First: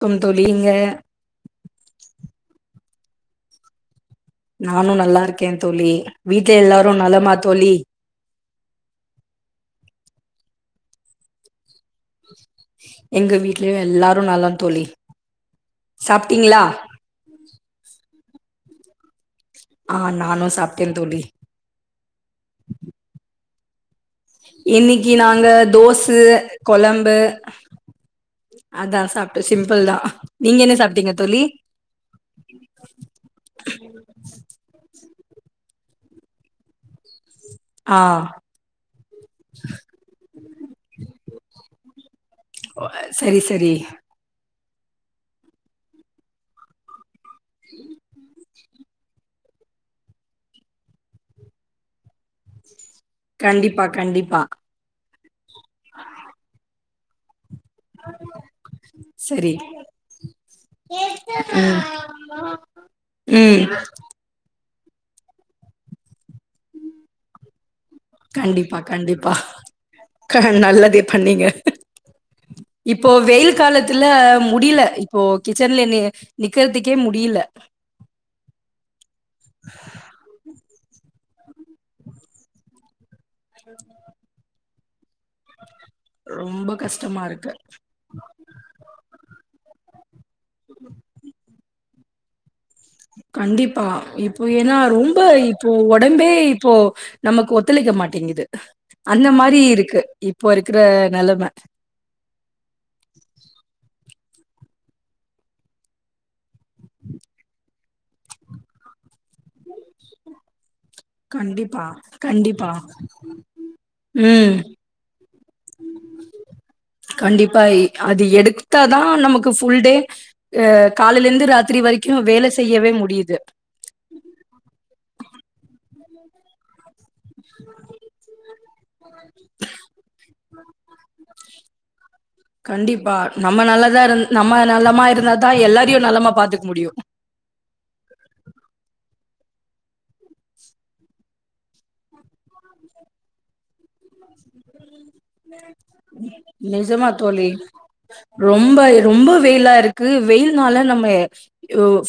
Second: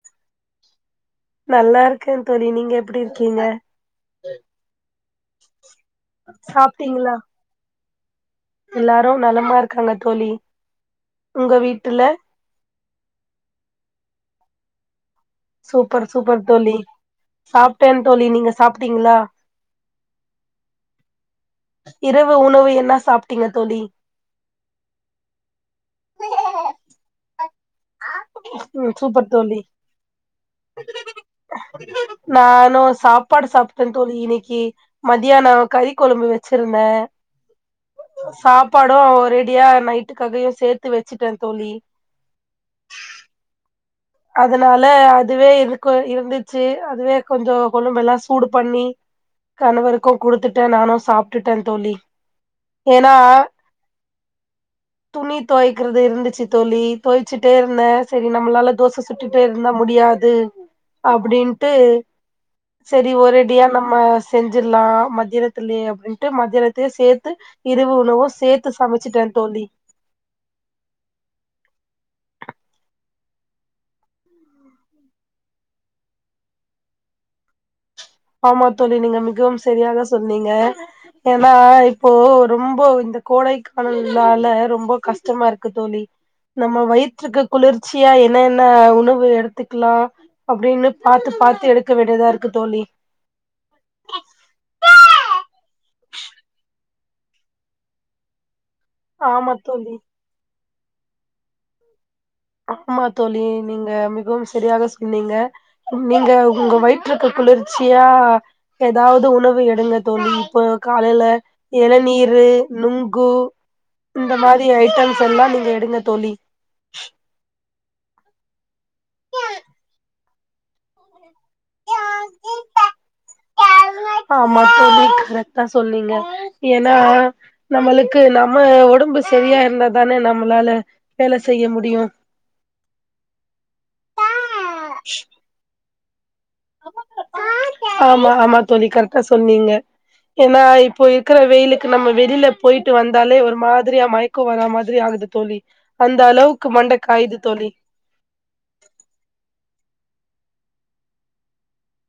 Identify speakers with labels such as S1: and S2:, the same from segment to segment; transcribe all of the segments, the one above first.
S1: க்கம் தோழி இங்க
S2: நல்லா இருக்கே தோழி நீங்க எப் ப்டி இருக்கீங்க
S1: நானு நல்லா இருக்கே தோழி வீட்ல எல்லாரு
S2: சாப்ட்டீங்களா
S1: நலமா தோழி
S2: எல்லாரு நலமா இருக்காங்க தோழி உங்க வீட்டுல
S1: எங்க வீட்லயு எல்லாரு நலம் தோழி
S2: சூப்பர் சூப்பர்
S1: சாப்ட்டீங்களா
S2: தோழி சாப்ட்டேன் தோழி நீங்க சாப்ட்டீங்ளா
S1: ஆஹ் நானு சாப்ட்டே தோழி
S2: இரவு உணவு என்ன சாப்ட்டீங்க தோழி
S1: இன்னைக்கு நாங்க தோசு கொழம்பு
S2: உம்
S1: அதா
S2: சூப்பர்
S1: சாப்ட்டோ
S2: தோழி
S1: சிம்பிள் தா நீங்க என்ன சாப்ட்டீங்க தோழி
S2: நானு சாப்பாடு சாப்ட்டே தோழி இன்னக்கி மதியான கறி கொழம்பு வச்சிருந்தே
S1: ஆ
S2: சாப்பாடு ரெடியா நைட்டுக்கதயே சேர்த்து வச்சுட்டே தோழி
S1: சரி சரி
S2: அதனால அதுவே இருக்கு இருந்துச்சு அதுவே கொஞ்ச கொழம்பெல்லா சூடு பண்ணி கணவருக்கு குடுத்துட்டே நானு சாப்டுட்டே தோழி ஏன்னா
S1: கண்டிப்பா கண்டிப்பா
S2: துணி தொவக்கிறது இருந்துச்சு தோழி தொவச்சி டே இருந்த சரி நம்மளால தோச விட்டு
S1: சரி
S2: இருந்த முடியாது அப்டின்ட்டு
S1: ம்
S2: சரி
S1: ம்
S2: ஒரடியா நம்ம சென் ஜிர்லா மத்தியான்த்துலயே அப்டின்னு மத்தியானத்து சேத்து இரவு உணவு சேத்து
S1: கண்டிப்பா
S2: சமச்சிட்டே
S1: கண்டிப்பா
S2: தோழி
S1: க நல்லதே பண்ணீங்க இப்போ வெயில் காலத்துல முடியல இப்போ கிச்சன்ல நிக்கிறதுக்கே முடியல
S2: ஆமா தோழி நீங்க மிகவும் சரியாக சொன்னீங்க ஏன்னா இப்போ ரொம்ப இந்த கோடைக்காலம் நால ரொம்ப கு அதிகமா இருக்கு தோழி
S1: ரொம்ப
S2: நம்ம
S1: கஷ்டமா
S2: வயிற்றுக்கு
S1: இருக்கு
S2: குளிர்ச்சியா என்னென்ன உணவு எடுத்துக்குலா அப்டின்னு பாத்து பாத்து எடுத்து விடதா இருக்கு தோழி
S1: கண்டிப்பா இப்போ ஏனா ரொம்ப இப்போ உடம்பே இப்போ நமக்கு ஒத்துழைக்க மாட்டேங்குது அந்த
S2: ஆமா
S1: மாரி
S2: தோழி
S1: இருக்கு இப்போ இருக்கு இருக்குற நலைம
S2: ஆமா தோழி நீங்க மிகவும் சரியானதா சொன்னீங்க நீங்க உங்க வயிற்றுக்கு குளிர்ச்சியா எதாவது உணவு எடுங்க தோழி இப்போ காலைல
S1: கண்டிப்பா
S2: இளநீரு
S1: கண்டிப்பா
S2: நுங்கு இந்த
S1: ம்
S2: மாரி ஐட்டம்ஸ் எல்லாம் நீ எடுங்க தோழி
S1: கண்டிப்பா அது எடுத்தா தா நமக்கு ஃபுல் டே அ காலைல இருந்து ராத்திரி வரைக்கும் வேல செய்யவே முடியுது
S2: ஆமா தோழி ரத்தா சொன்னீங்க ஏனா நம்மளுக்கு நம்ம ஒடம்பு சரியா இருந்தா தானே நம்மளால வேல செய்ய ‌முடியு
S1: கண்டிப்பா நம்ம த்தியு நலமா பாத்
S2: ஆமா ஆமா தோழி கரெட்டா சொ சொன்னீங்க ஏனா இப்போ இருக்குற வெயிலுக்கு நம்ம வெளில போயிட்டு வந்தாலே ஒரு மாதிரியா மயக்கம் வரா மாதிரி ஆகுது தோழி அந்த அளவுக்கு மண்ட
S1: நிஜமா
S2: காயுது
S1: தோழி ரொம்ப ரொம்ப வெயிலா இருக்கு அது வெயில்னால நம்ம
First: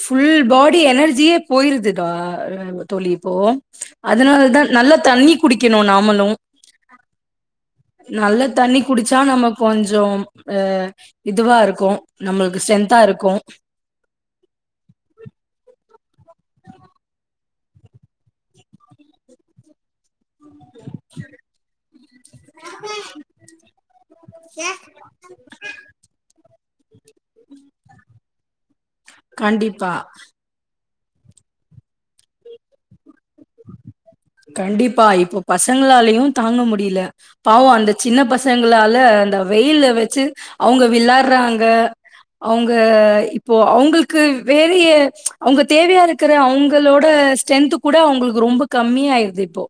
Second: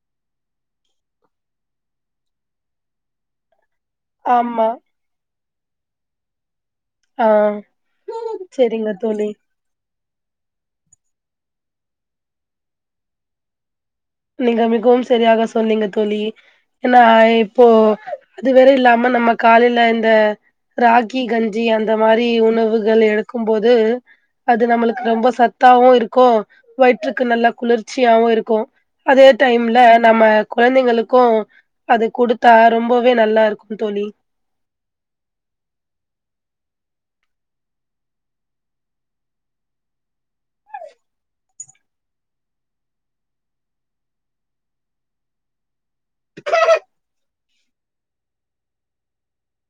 S1: ஃபுல் பாடி எனர்ஜியே போயிருதுடா தோழி இப்போ அதனாலதா
S2: ஆமா
S1: நல்ல தண்ணி குடிக்கணு நாமளு
S2: ஆ
S1: நல்ல தண்ணி
S2: செரிங்க
S1: குடிச்சா
S2: தோழி
S1: நம்ம கொஞ்சோ அ இதுவா இருக்கு நம்மளுக்கு ஸ்ட்ரென்தா இருக்கு
S2: நீங்க மிகவும் சரியாக சொன்னீங்க தோழி ஏனா இப்போ அது வேற இல்லாம நம்ம காலைல இந்த ராகி கஞ்சி அந்த மாரி உணவுகள் எடுக்கும்போது அது நம்மளுக்கு ரொம்ப சத்தாவு இருக்கு வயிற்றுக்கு நல்ல குளிர்ச்சியாவு இருக்கு அதே டைம்ல
S1: கண்டிப்பா
S2: நம்ம கொழந்தைங்களுக் கு அது குடுத்தா ரொம்பவே நல்லா இருக்கு தோழி
S1: கண்டிப்பா, இப்போ பசங்களாலயு தாங்க முடியில பாவோ அந்த சின்ன பசங்களால அந்த வெயில் வச்சு அவுங்க விளாட்றாங்க அவுங்க இப்போ அவங்ளுக்கு வேற எ அவங்க தேவையா இருக்குற அவுங்களோட ஸ்ரென்த்கூட அவுங்களுக்கு ரொம்ப கம் மியாயிருது இப்போ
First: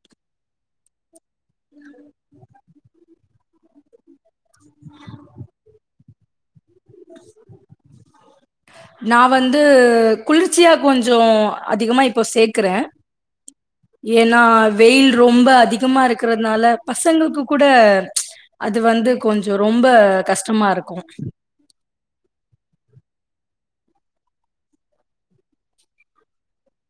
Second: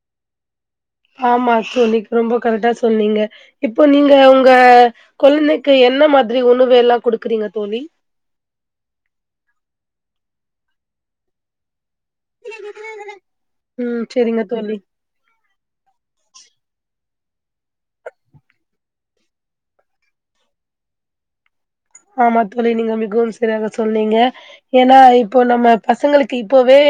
S2: ஆமா தோழி ரொம்ப கரெக்டா சொன்னீங்க இப்ப நீங்க உங் க கொழந்தைக்கு என்ன மா திரி உணவு எல்லா குடுக்குறீங்க தோழி
S1: நா வந்து குளிர்ச்சியா கொஞ்சோ அதிகமா இப் ப சேக்கறே
S2: ம்
S1: ஏன்னா
S2: செரிங்க தோழி
S1: வெயில் ரொம்ப அதிகமா இருக்கிறதுனால பசங்களுக்கு கூட அது வந்து கொஞ்சோ ரொம்ப கஷ்டமா இருக்கு
S2: ஆமா தோழி நீங்க மிகவும் சரியாக சொன்னீங்க ஏன்னா இப்போ நம்ம பசங்களுக்கு இப்பவே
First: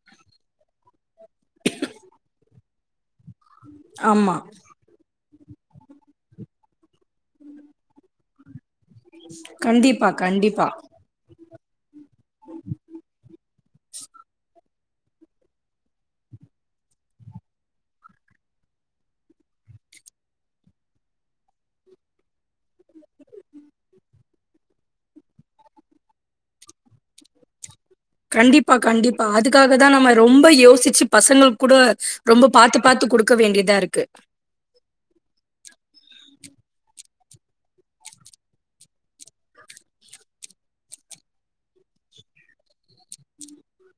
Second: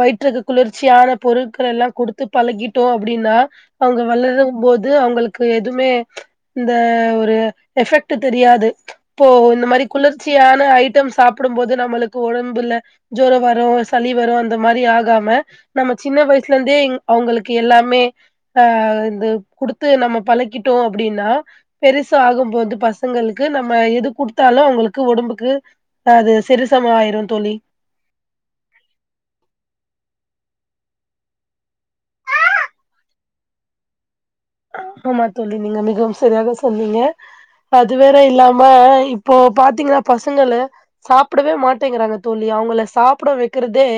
S2: வயிற்றுக்கு குளிர்ச்சியான பொருட்கள் எல்லா குடுத்து பழகிட்டோ அப்டின்னா அவங்க
S1: ஆமா.
S2: வளரும் போது அவங்களுக் கு எதுவுமே இந்த ஒரு எஃபெக்ட் தெரியாது இப்போ இந்த மாரி
S1: கண்டிப்பா,
S2: குளிர்ச்சியான
S1: கண்டிப்பா.
S2: ஐட்டம் சாப் டும்போது நம்மளுக் கு ஒடம்புல ஜோரோ வரு சளி வரு அந்த மாரி ஆகாம நம்ம சின்ன வயசுல இருந்தே அவுங்களுக்கு எல்லாமே ஆ இந்த குடுத்து நம்ம பழக்கிட்டோ அப்டின்னா பெருசு ஆகும்போது பசங்களுக்கு நம் ம எது குடுத்தாலு அவுங்களுக்கு ஒடம்புக்கு அது செரிசம ஆயிரு தோழி
S1: கண்டிப்பா கண்டிப்பா அதுக்காக தா நம்ம ரொம்ப யோசிச்சி பசங்களுக்கு கூட ரொம்ப பாத்து பாத்து குடுக்க வேண்டிதா இருக்கு
S2: ஆமா தோழி நீங்க மிகவும் சரியாக சொன்னீங்க அது வேற இல்லாம இப்போ பாத்தீங்கன்னா பசங்கள சாப்டவே மாட்டேங்கிறாங்க தோழி அவங்கள சாப்ட வைக்கிறது தே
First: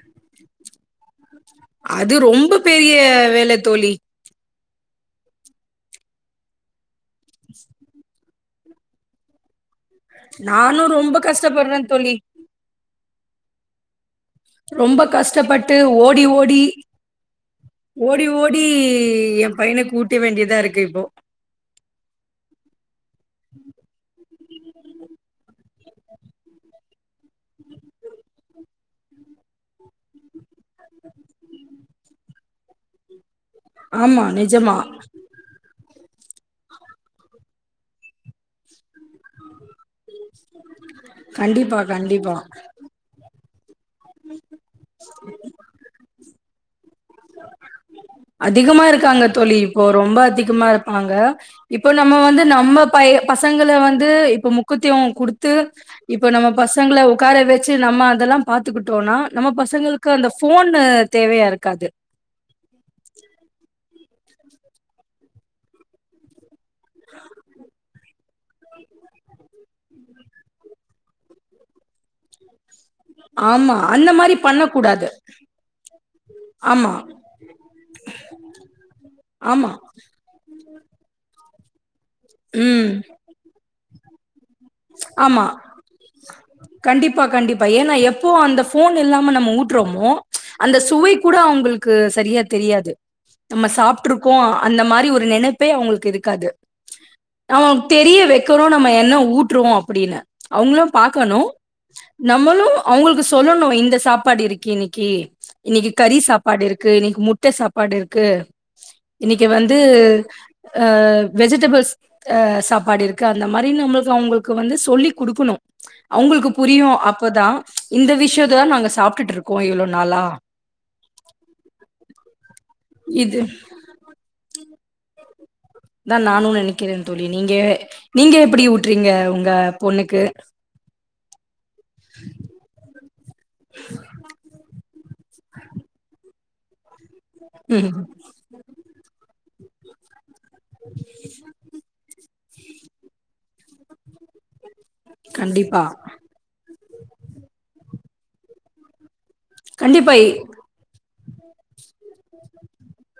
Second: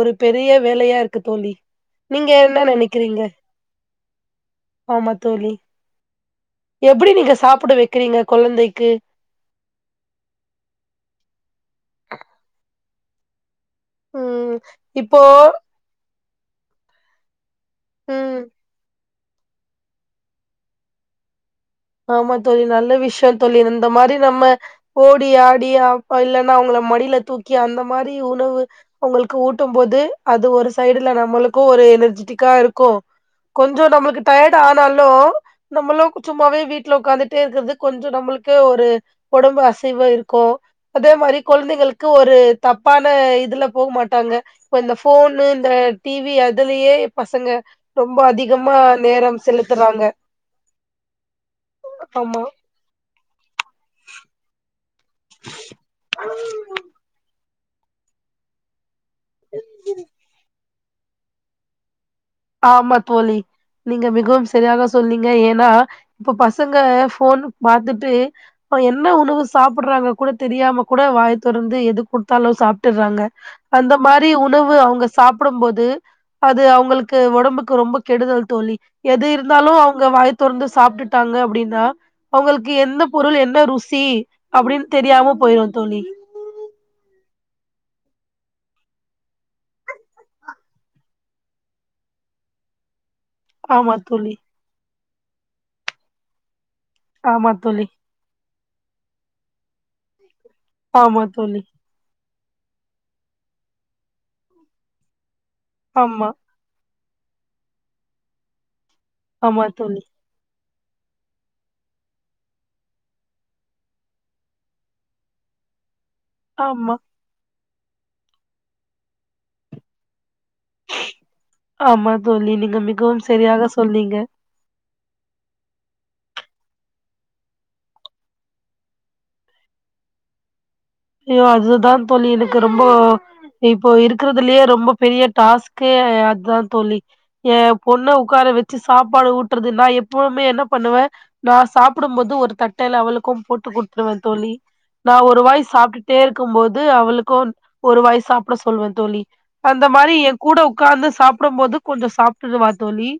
S2: ஒரு பெரிய வேலையா தோழி
S1: அது
S2: நீங்க
S1: ரொம்ப
S2: என்ன
S1: பெரிய
S2: நெனைக்கிறீங்க
S1: வேல தோழி
S2: ஆமா தோழி எப்படி நீங்க சாப்பிட வைக்கிறீங்க குழந்தைக்கு
S1: நானும் ரொம்ப கஷ்டப்படுறே தோழி
S2: ம்
S1: ரொம்ப
S2: இப்போ
S1: கஷ்டப்பட்டு ஓடி ஓ டி ஓடி
S2: ம்
S1: ஓடி எ பையன ஊட்ட வேண்டியதா இருக்கு இப்போ
S2: ஆமா தோழி நல்ல விஷ் தோழி இந்த மாதிரி நம்ம ஓடி ஆடி அப்ப இல்லன்னா அவங்கள மடியில தூக்கி அந்த மாரி உணவு அவங்களுக்கு ஊட்டும் போது அது ஒரு சைடுல நம்மளுக்கும் ஒரு எனர்ஜிட்டிக்கா இருக்கும் கொஞ்ச
S1: ஆமா
S2: நம்மளுக்கு டயர்ட்
S1: நிஜமா
S2: ஆனாலும் நம்மளும் சும்மாவே வீட்ல உட்காந்துட்டே இருக்கிறது கொஞ்சம் நம்மளுக்கு ஒரு உடம்பு அசைவ இருக்கும் அதே மாரி
S1: கண்டிப்பா
S2: குழந்தைங்களுக்கு
S1: கண்டிப்பா
S2: ஒரு தப்பான இதுல போ மாட்டாங்க இந்த போனு இந்த டி வி அது அதுலயே பசங்க ரொம்ப
S1: அதிகமா இருக்காங்க
S2: நேரம்
S1: தோழி இப்போ
S2: செலுத்துறாங்க
S1: ரொம்ப அதிகமா இருப்பாங்க இப்ப நம்ம வந்து
S2: ஆமா
S1: நம்ம பய பசங்கள வந்து இப்ப முக்கத்துவம் கொடுத்து இப்ப நம்ம பசங்கள உகார வச்ச சு நம்ம அதெல்லா பாத்துக்குட் டோனா நம்ம பசங்களுக்கு அந்த ஃபோன் னு தேவையா இருக்காது
S2: ஆமா தோழி நீங்க மிகவும் சரியாக சொன்னிங்க ஏன்னா இப்ப பச் சங்க ஃபோன் பாத்துட்டு அ என்ன உணவு சாப்புட்றாங்க கூட தெரியாம கூட வாய் தொறந்து எது கொடுத்தாலு சாப் ர்றாங்க
S1: ஆமா
S2: அந்த மாரி
S1: பண்ண
S2: உணவு அவங்க
S1: கூடாது
S2: சாப்புடும் போது அது
S1: ஆமா
S2: அவங்களுக் க்கு உடம்புக்கு ரொம்ப கெடுதல் தோழி எது இருந்தாலு
S1: ஆமா
S2: அவுங்க வாய துறந்து சாப்பிட்டுட்டாங்க அப்டின் னா அவங்களுக்கு
S1: ம்
S2: எந்த பொருள் என்ன ருச் சீ அப்டின்னு தெரியாம
S1: ஆமா
S2: போய்ரு தோழி
S1: கண்டிப்பா கண்டிப்பா ஏன்னா எப்போ அந்த போன் இல்லாம நம்ம ஊட்டுறமோ அந்த சுவை கூட அவங்களுக்கு சரியா தெரியாது நம்ம
S2: ஆமா தோழி
S1: சாப்ருக்கோ அந்த மாரி ஒரு நெனப்பே அவங்களுக்கு இருக்காது
S2: ஆமா
S1: அவ
S2: தோழி
S1: தெரியவே கறோ நம்ம என்ன ஊட் ட்ருவோ அப்டின்னு அவங்களு
S2: ஆமா
S1: பாக்கணு
S2: தோழி
S1: நம்மளு அவங்களுக்கு சொல்லணு இந்த சாப்பாடு இருக்கு இன்னிக்கி இன்னிக்கு கறி
S2: ஆமா
S1: சாப்பாடு இருக் க்கு இன்னிக்கு முட்ட சாப்பாடு இருக்கு இன்னிக்கு
S2: ஆமா
S1: வந்து
S2: தோழி
S1: ஆ வெஜிடேபில்ஸ் அ சாப்பாடு இருக்கு அந்த மாரி நம்மச் அவங்களு க்கு வந்து சொல்லி குடுக்கணு அவங்களுக்கு புரியு
S2: ஆமா
S1: அப்போ தா இந்த விஷயத்தயா நாங்க சாப்ட்டுட்டு இருக்கோ இவ்ளோ நாளா
S2: ஆமா தோழி மிகவும்
S1: இது
S2: சரியாக சொன்னீங்க
S1: தா நானு நெனைக்கிற தோழி நீங்க நீங்க எப்டி ஊட்ரிங்க உங்க பொண்ணுக்கு
S2: இல்லயா அது தா தோழி எனக்கு ரொம்போ இப்போ இருக்கிறதுலயே ரொம்ப பெரிய டாஸ்கு அதா தோழி ஏ
S1: ம்
S2: பொண்ண உக்கார வெச்சு சாப்பாடு ஊட் ட்ருதுனா எப் பவுமே என்ன பண்ணுவே நா சாப்டும்போது ஒரு தட்டல அவளுகூ போட்டு குடுதுருவ தோழி நா ஒரு வாய்
S1: கண்டிப்பா
S2: சாப்டுட்டே இருக்கும்போது அவளுக்கு ஒரு வாய் சாப்ட சொல்வே தோழி அந்த
S1: கண்டிப்பா
S2: மாரி என் கூட ஒகாந்து சாப் சாப்டும்போது கொஞ்சோ சாப்டுருவா தோழி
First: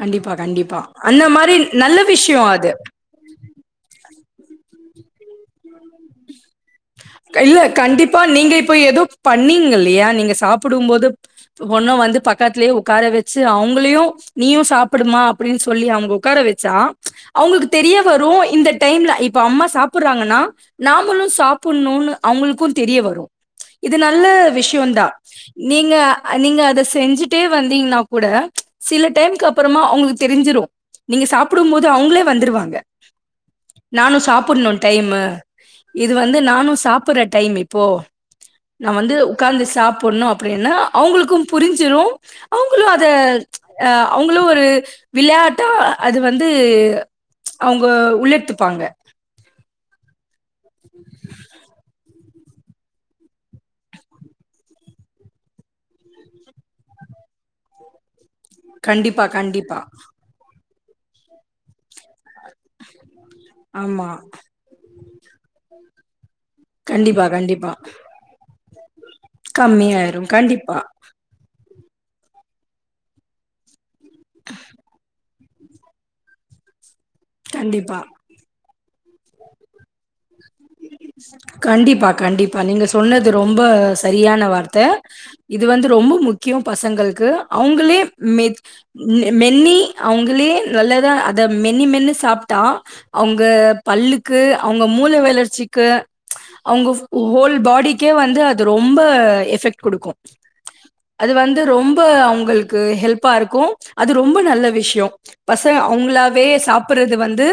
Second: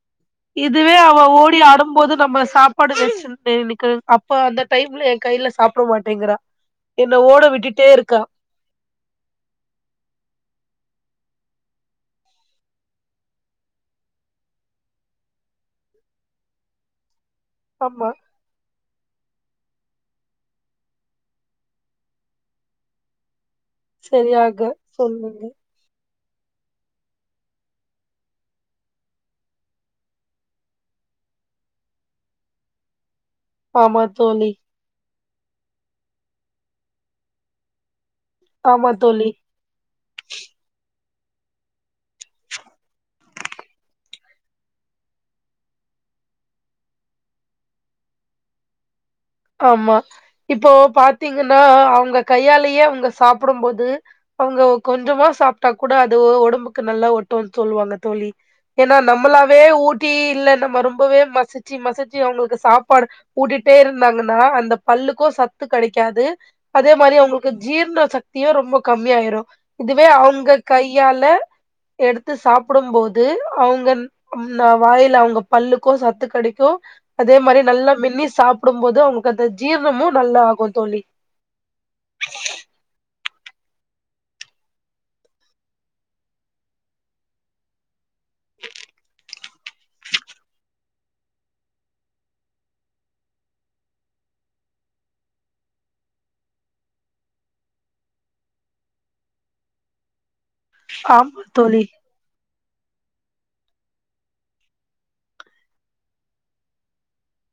S1: கண்டிப்பா கண்டிப்பா
S2: இதுவே அவ
S1: அந்த மாரி
S2: ஓடி
S1: நல்ல
S2: ஆடுபோது நம்ம
S1: விஷயோ அது
S2: சாப்பாடு செஞ்ச் த நிக்ஹ அப்ப அந்த டைம்ல கைல சாப்ட மாட்டேங்கறா
S1: க இல்ல கண்டிப்பா நீங்க இப்ப எதோ பண்ணீங்களியா நீங்க சாப்டு டும்போது ஒண்ணு வந்து பக்கத்லே உக்கார வெச்சு அவ்ங்ளையு நீயு சாப்டுமா அப்டின் சொல்லி அவுங்க உக்கார வெச்சா அவுங்ளுக்கு தெரிய
S2: ஆமா
S1: வரூ இந்த டைம்ல இப்போ அம்மா சாப்புறாங்கனா நாமளு சாப்புற்னுன்னு அவுங்ளுக்கு தெரிய வரு இது நல்ல
S2: சரியாக
S1: விஷ்யோதா
S2: சொல்லுங்க
S1: நீங்க அ நீங்க அத செஞ்சுட்டே வந்தீங்னா கூட சில டைம்கு அபறமா அவுங்ளுக்கு தெருஞ்சிரு நீங்க சாப்டும் போது அவுங்ளே வந்துருவாங்க
S2: ஆமா
S1: நானு
S2: தோழி
S1: சாப்புர்ன்னு டைமு இது வந்து நானு சாப்புர்ற டைம் இப்போ
S2: ஆமா
S1: நா வந்து
S2: தோழி
S1: உட்காந்து சாப்ட் பொண்ணு அப்டினா அவுங்ளுகு புருஞ்சிரு அவுங்ளு அத அஹ் அவுங்ளு ஒரு விளயாட்டா அது வந்து அவுங்க உள்ளெத்துபாங்க
S2: ஆமா இப்போ பாத்தீங்கனா அவுங்க கையாலயே அவுங்க சாப்டும் போது அவுங்க கொஞ்சமா சாப்ட்டா கூட அது ஒடம்புக்கு நல்லா ஒட்டுன் சொல்லுவாங்க தோழி ஏன்னா
S1: கண்டிப்பா
S2: நம்மளாவே
S1: கண்டிப்பா
S2: ஊட்டி இல்லன் நம்ம ரொம்பவே மசுச்சு மசுச் க்கே அவுங்ளுக்கு சாப்பாடு ஊட்டிட்டே இருந்
S1: ஆமா
S2: இருந்தாங்னா அந்த பல்லுகோ சத்து கெடைக்காது அதே மாரி
S1: கண்டிப்பா
S2: அவுங்ளுக்கு
S1: கண்டிப்பா
S2: ஜீர்ண சத்தியு ரொம்ப கம்மியாயிரு இதுவே
S1: கம்மியாயிரு
S2: அவ்ங்க
S1: கண்டிப்பா
S2: கையால எடுத்து சாப்புடம் போது அவுங்க நா வாயில அவுங்க பல்லுக்கு சத்து கெடைக்கு அதே மாரி நல்லா
S1: கண்டிப்பா
S2: மென்னி சாப் க்கும்போது அவுங்கங்க அந்த ஜீரணமு தோழி
S1: கண்டிப்பா கண்டிப்பா நீங்க சொன்னது ரொம்ப சரியான வார்த்த இது வந்து ரொம்ப முக்கியோ பசங்கள்க்கு அவுங்களே மெத் மென்னி அவ்ங்களே நல்லதா அத மென்னி மென்னி சாப்ட்டா அவுங்க பல்லுக்கு அவுங்க மூல வளர்ச் சிக்கு அவுங்க ஹோல் பாடிக்கே வந்து அது ரொம்ப எஃபெக்ட் குடுக்கு அது
S2: ஆமா
S1: வந்து
S2: தோழி
S1: ரொம்ப அவுங்கள்க் இங்கு ஹெல்பாருக்கு அது ரொம்ப நல்ல விஷ்யோ பசங்க அவுங்களாவே சாப்புறது வந்து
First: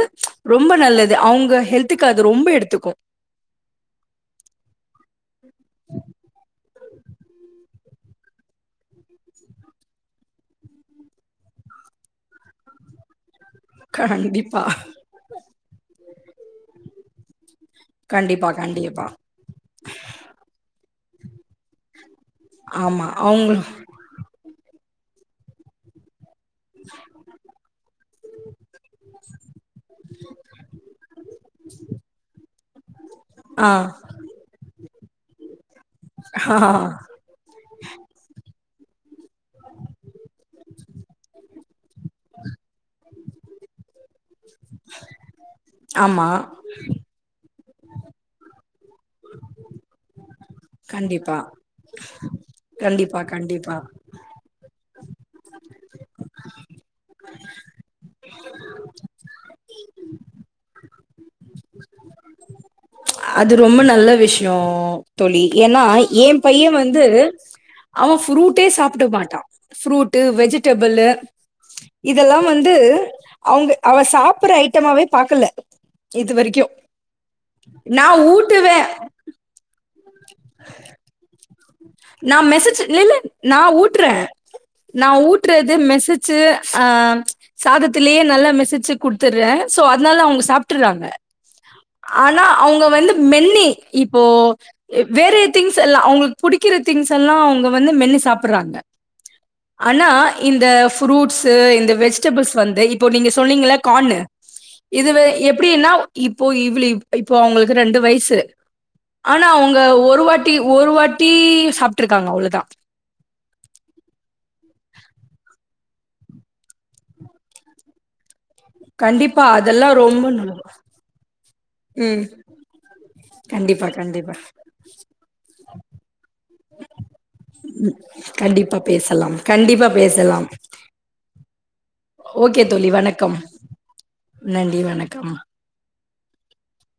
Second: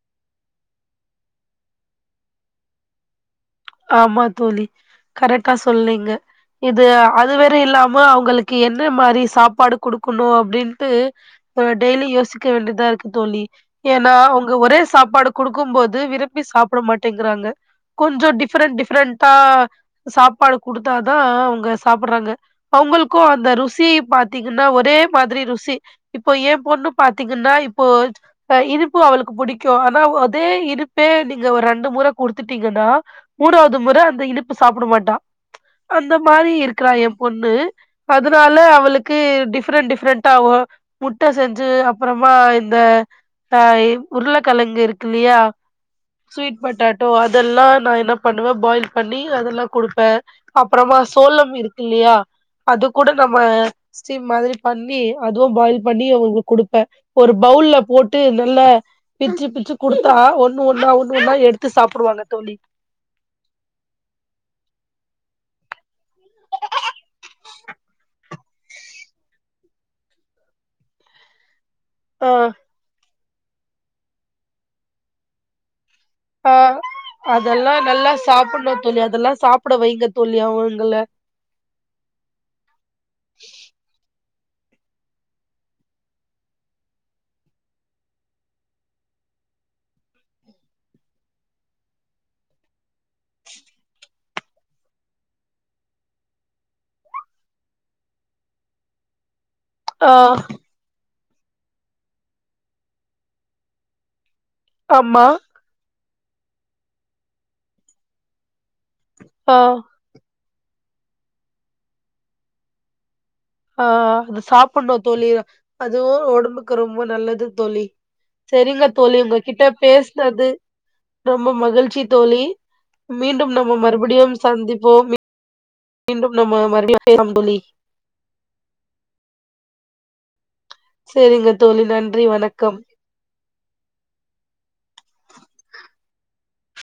S1: ரொம்ப நல்லது அவுங்க ஹெல்த்துக்கு அது ரொம்ப எடுத்துக்கு
S2: ஆமா தோழி கரெக்டா சொல்லீங்க இது அதுவற இல்லாம அவுங்களுக்கு என்ன மாரி சாப்பாடு குடுக்கணு அப்டின்ட்டு டெய்லி யோசிக்க வேண்டியதா இருக்கு தோழி ஏன்னா அவுங்க
S1: கண்டிப்பா.
S2: ஒரே சாப்பாடு குடுக் கும்போது விரும்ப்பி சாப்ட மாட்டேங்கிறாங்க கொஞ்சோ டி
S1: கண்டிப்பா
S2: டிஃபரெண்ட்
S1: கண்டிப்பா.
S2: டிஃபரெண்டடா சாப்பாடு குடுத் இத தா அவங்க சாப்டுறாங்க
S1: ஆமா.
S2: அவங்களுக்கு அந்த
S1: அவங்களு
S2: ருசி பாத்தீங்கன்னா ஒரே மாதிரி ருசி இப்ப ஏ பொண்ணு பாத்தீங்கன்னா இப்போ இருப்பு அவளுக்கு புடிக் ஆனா அதே இரு வே நீங்க ஒரு ரெண்டு மொறை கொடுத்துட்டீங்கன்னா
S1: ஆ
S2: மூனாவ்து முற அந்த இனிப்பு சாப்ட மாட் தா அந்த மாரி இருக்றா எ பொண்ணு அதனால அவ இவளுக்கு டிஃபரெண்ட் டிஃபரெண்டா முட்ட செஞ்சு அப்றமா இந்த உருளக் கலங்கு இருக்குல்லையா
S1: ஆமா.
S2: ஸ்வீட் பட்டாட்டோ அதெல்லா ந என்னப் பண்ணுவே பாயில் பண்ணி அதெல்லா கொடுப்பே அப்றோமா
S1: கண்டிப்பா.
S2: சோளம் இருக்குலையா அது கூட
S1: கண்டிப்பா,
S2: நம்ம
S1: கண்டிப்பா.
S2: ஸ்டீம் மாரி பண்ண அதுவு பாயில் பண்ணி அவங்களுக்கு கொடுப்பே ஒரு பவுல்ல போட்டு நல்ல பிச்சு பிச்சு குடுத்தா ஒண்ணு ஒண்ணா ஒண்ணு ஒண்ணா எடுத்து சாப்டுவாங்க தோழி
S1: அது ரொம்ப நல்ல விஷயோ தோழி ஏன்னா என் பையே வந்து அவ ஃப்ரூட்டே சாப்ட மாட்டா ஃப்ரூட்டு் வெஜிடபிள்
S2: ஆ
S1: இதெல்லாம் வந்து அவங்க அவ சாப்ற ஐட்டமாவே பாக்கல இதுவரைக்கும்.
S2: ஆஹ் அதெல்லாம் நல்லா
S1: நான் ஊட்டுவே
S2: சாப்பிடணும் தோழி அதெல்லாம் சாப்பிட வைங்க சொல்லி அவங்கள
S1: நான் மெசேஜ் இல் இல்ல நான் ஊட்டுறேன் நான் ஊட்டுறது மெசேஜு ஆஹ் சாதத்திலேயே நல்லா மெசேஜு குடுத்துடுறேன் சோ அதனால அவங்க சாப்பிட்டுறாங்க ஆனா அவங்க வந்து மென்னி இப்போ வேற திங்ஸ் எல்லாம் அவங்க புடிக்கிற திங்ஸ் எல்லாம் அவங்க வந்து மென்னு சாப்படுறாங்க ஆனா
S2: ஆ
S1: இந்த ஃரூட் ஸ்செ இந்த வெஜிடபிள்ஸ் வந்து இப்போ நீங்க சொன்னீங்கள கான்னு இதுவே
S2: ஆமா
S1: எப்படினா இப்போ இவ்ளி இப்போ அவங்களுக்கு ரெண்டு வயசு ஆனா
S2: ஆ
S1: அவங்க ஒரு வாட்டி டி ஒரு வாட் தீ சாப்பிட்டு இருக்காங்க அவ்ளவுதான்
S2: ஆஹ் அது சாப்பிடணுந் தோழி அதுவு ஒடம்புக்கு ரொம்ப நல்லது தோழி சரிங்க தோழி உங்க
S1: கண்டிப்பா
S2: கிட்ட
S1: அதெல்லாம் ரொம்ப
S2: பேசினது
S1: நல்லது
S2: ரொம்ப மகிழ்ச்சி
S1: ம்
S2: தோழி மீண்டும் நம்ம
S1: கண்டிப்பா
S2: மறுபடியும்
S1: கண்டிப்பா
S2: சந்திப்போம் மீ மீண்டும் நம்ம மறுபடியும் பேசலாம் தோழி
S1: ம் கண்டிப்பா பேசலாம் கண்டிப்பா பேசலாம்
S2: செரிங்க தோழி நன்றி
S1: ஓகே
S2: வணக்கம்
S1: தோழி வணக்கம் நன்றி வணக்கம்